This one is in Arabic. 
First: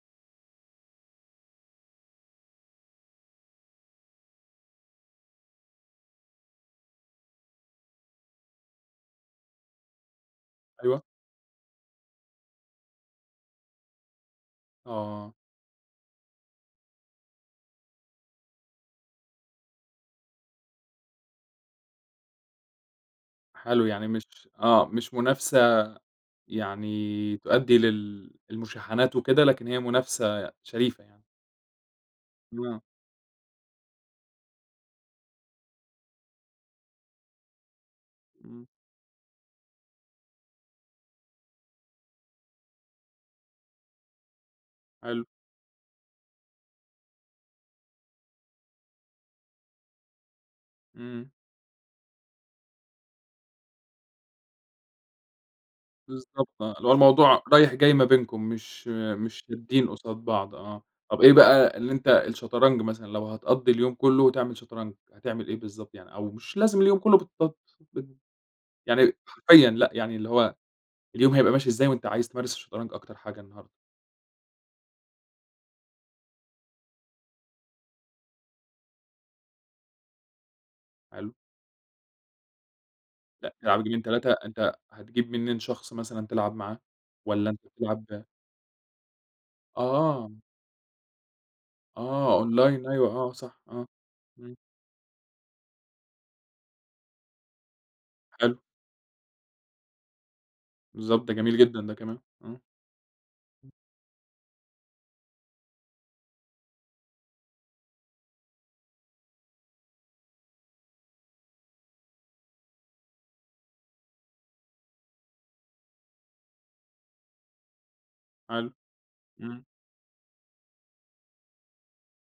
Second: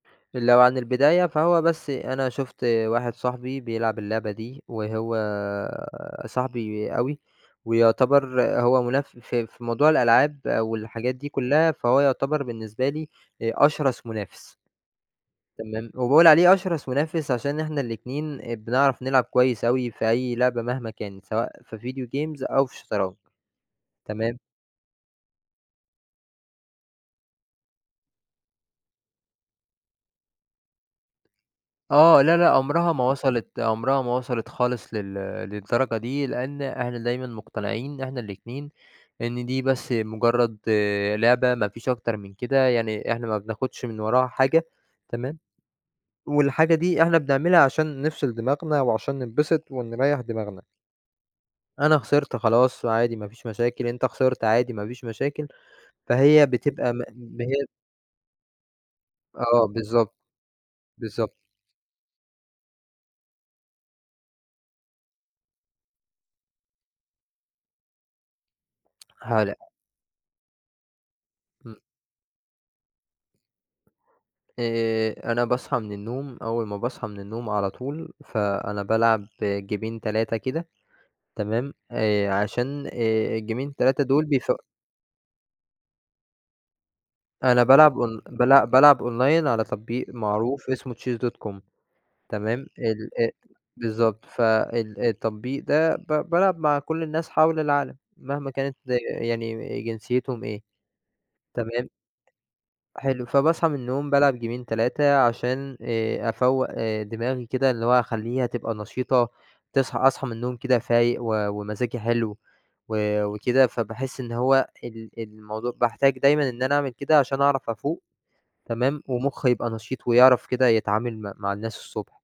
لو عن البداية فهو بس أنا شُفت واحد صاحبي بيلعب اللعبة دي، وهو صاحبي أوي، ويُعتبر هو مناف في في موضوع الألعاب أيوَه. والحاجات دي كلّها، فهو يُعتبر بالنسبة لي آآ، أشرَس منافس. آه. تمام؟ وباقول عليه أشرَس منافس عشان إحنا الاتنين، آآ بنعرَف نلعب كويّس أوي في أي لعبة مهما كانت، سواء في video games أو في الشطرنج. حلو، يعني مش تمام؟ آه، مش منافسة يعني تؤدي لل المشاحنات وكده، لكن هي منافسة شريفة يعني. آه لا، لأ، آه. عُمرها ما وصَلت عُمرها ما وصَلت خالص لل للدرجة دي، لأن إحنا دايمًا مقتنعين إن إحنا إمم. الاتنين إن دي بس مجرّد لعبة، ما فيش أكتر من كده، يعني إحنا ما بناخدش من وراها حاجة. حلو. تمام، والحاجة دي إحنا بنعملها عشان نفصِل دماغنا وعشان ننبسط ونريّح دماغنا. إمم. أنا خسِرت خلاص، عادي ما فيش مشاكل، أنت خسِرت عادي ما فيش مشاكل، فهي بالضبط آه، اللي هو بتبقى م إن الموضوع هي رايح جاي ما بينكم، مش مش آه، شادّين بالضبط قصاد بعض، آه. طَب بالضبط. إيه بقى اللي أنت الشطرنج مثلًا لو هتقضّي اليوم كلّه تعمل شطرنج، هتعمل إيه بالضبط يعني؟ أو مش لازم اليوم كلّه بالت بال يعني [unintelligible] حرفيًا لأ، يعني اللي هو اليوم هيبقى ماشي إمم. إزاي وأنت عايز تمارس الشطرنج أكتر حاجة النهارده؟ آآ، أنا باصحَى من النوم أول ما باصحَى من النوم على طول، فأنا بالعب جيمين 3 كده. حلو. تمام؟ آآ، عشان آآ لأ، الجيمين تلعب جيمين، 3 دول 3، بيف أنت هتجيب منين شخص مثلًا تلعب معاه؟ والّا أنت أنا بالعب أون بتلعب بل بالعب أونلاين على تطبيق آه. معروف اسمه chess.com، آه، تمام، أونلاين ال أيوَه آآ آه، صح آه، بالضبط، إمم. فال التطبيق ده ب بالعب مع كل الناس حَول العالم، مهما حلو. كانت يعني جنسيتهم إيه. بالضبط، ده جميل جدًا تمام. ده كمان، آه. حلو. فباصحَى من النوم بالعب جيمين، 3 عشان آآ أفوّق آآ دماغي كده، اللي هو أخلّيها تبقى نشيطة، تصحَى أصحَى من النوم كده فايق و ومزاجي حلو و وكده، فباحس إن هو ال الموضوع باحتاج دايمًا إن أنا أعمل كده عشان أعرَف أفوق. حلو تمام، ومخي إمم. يبقى نشيط ويعرَف كده يتعامل م مع الناس الصبح.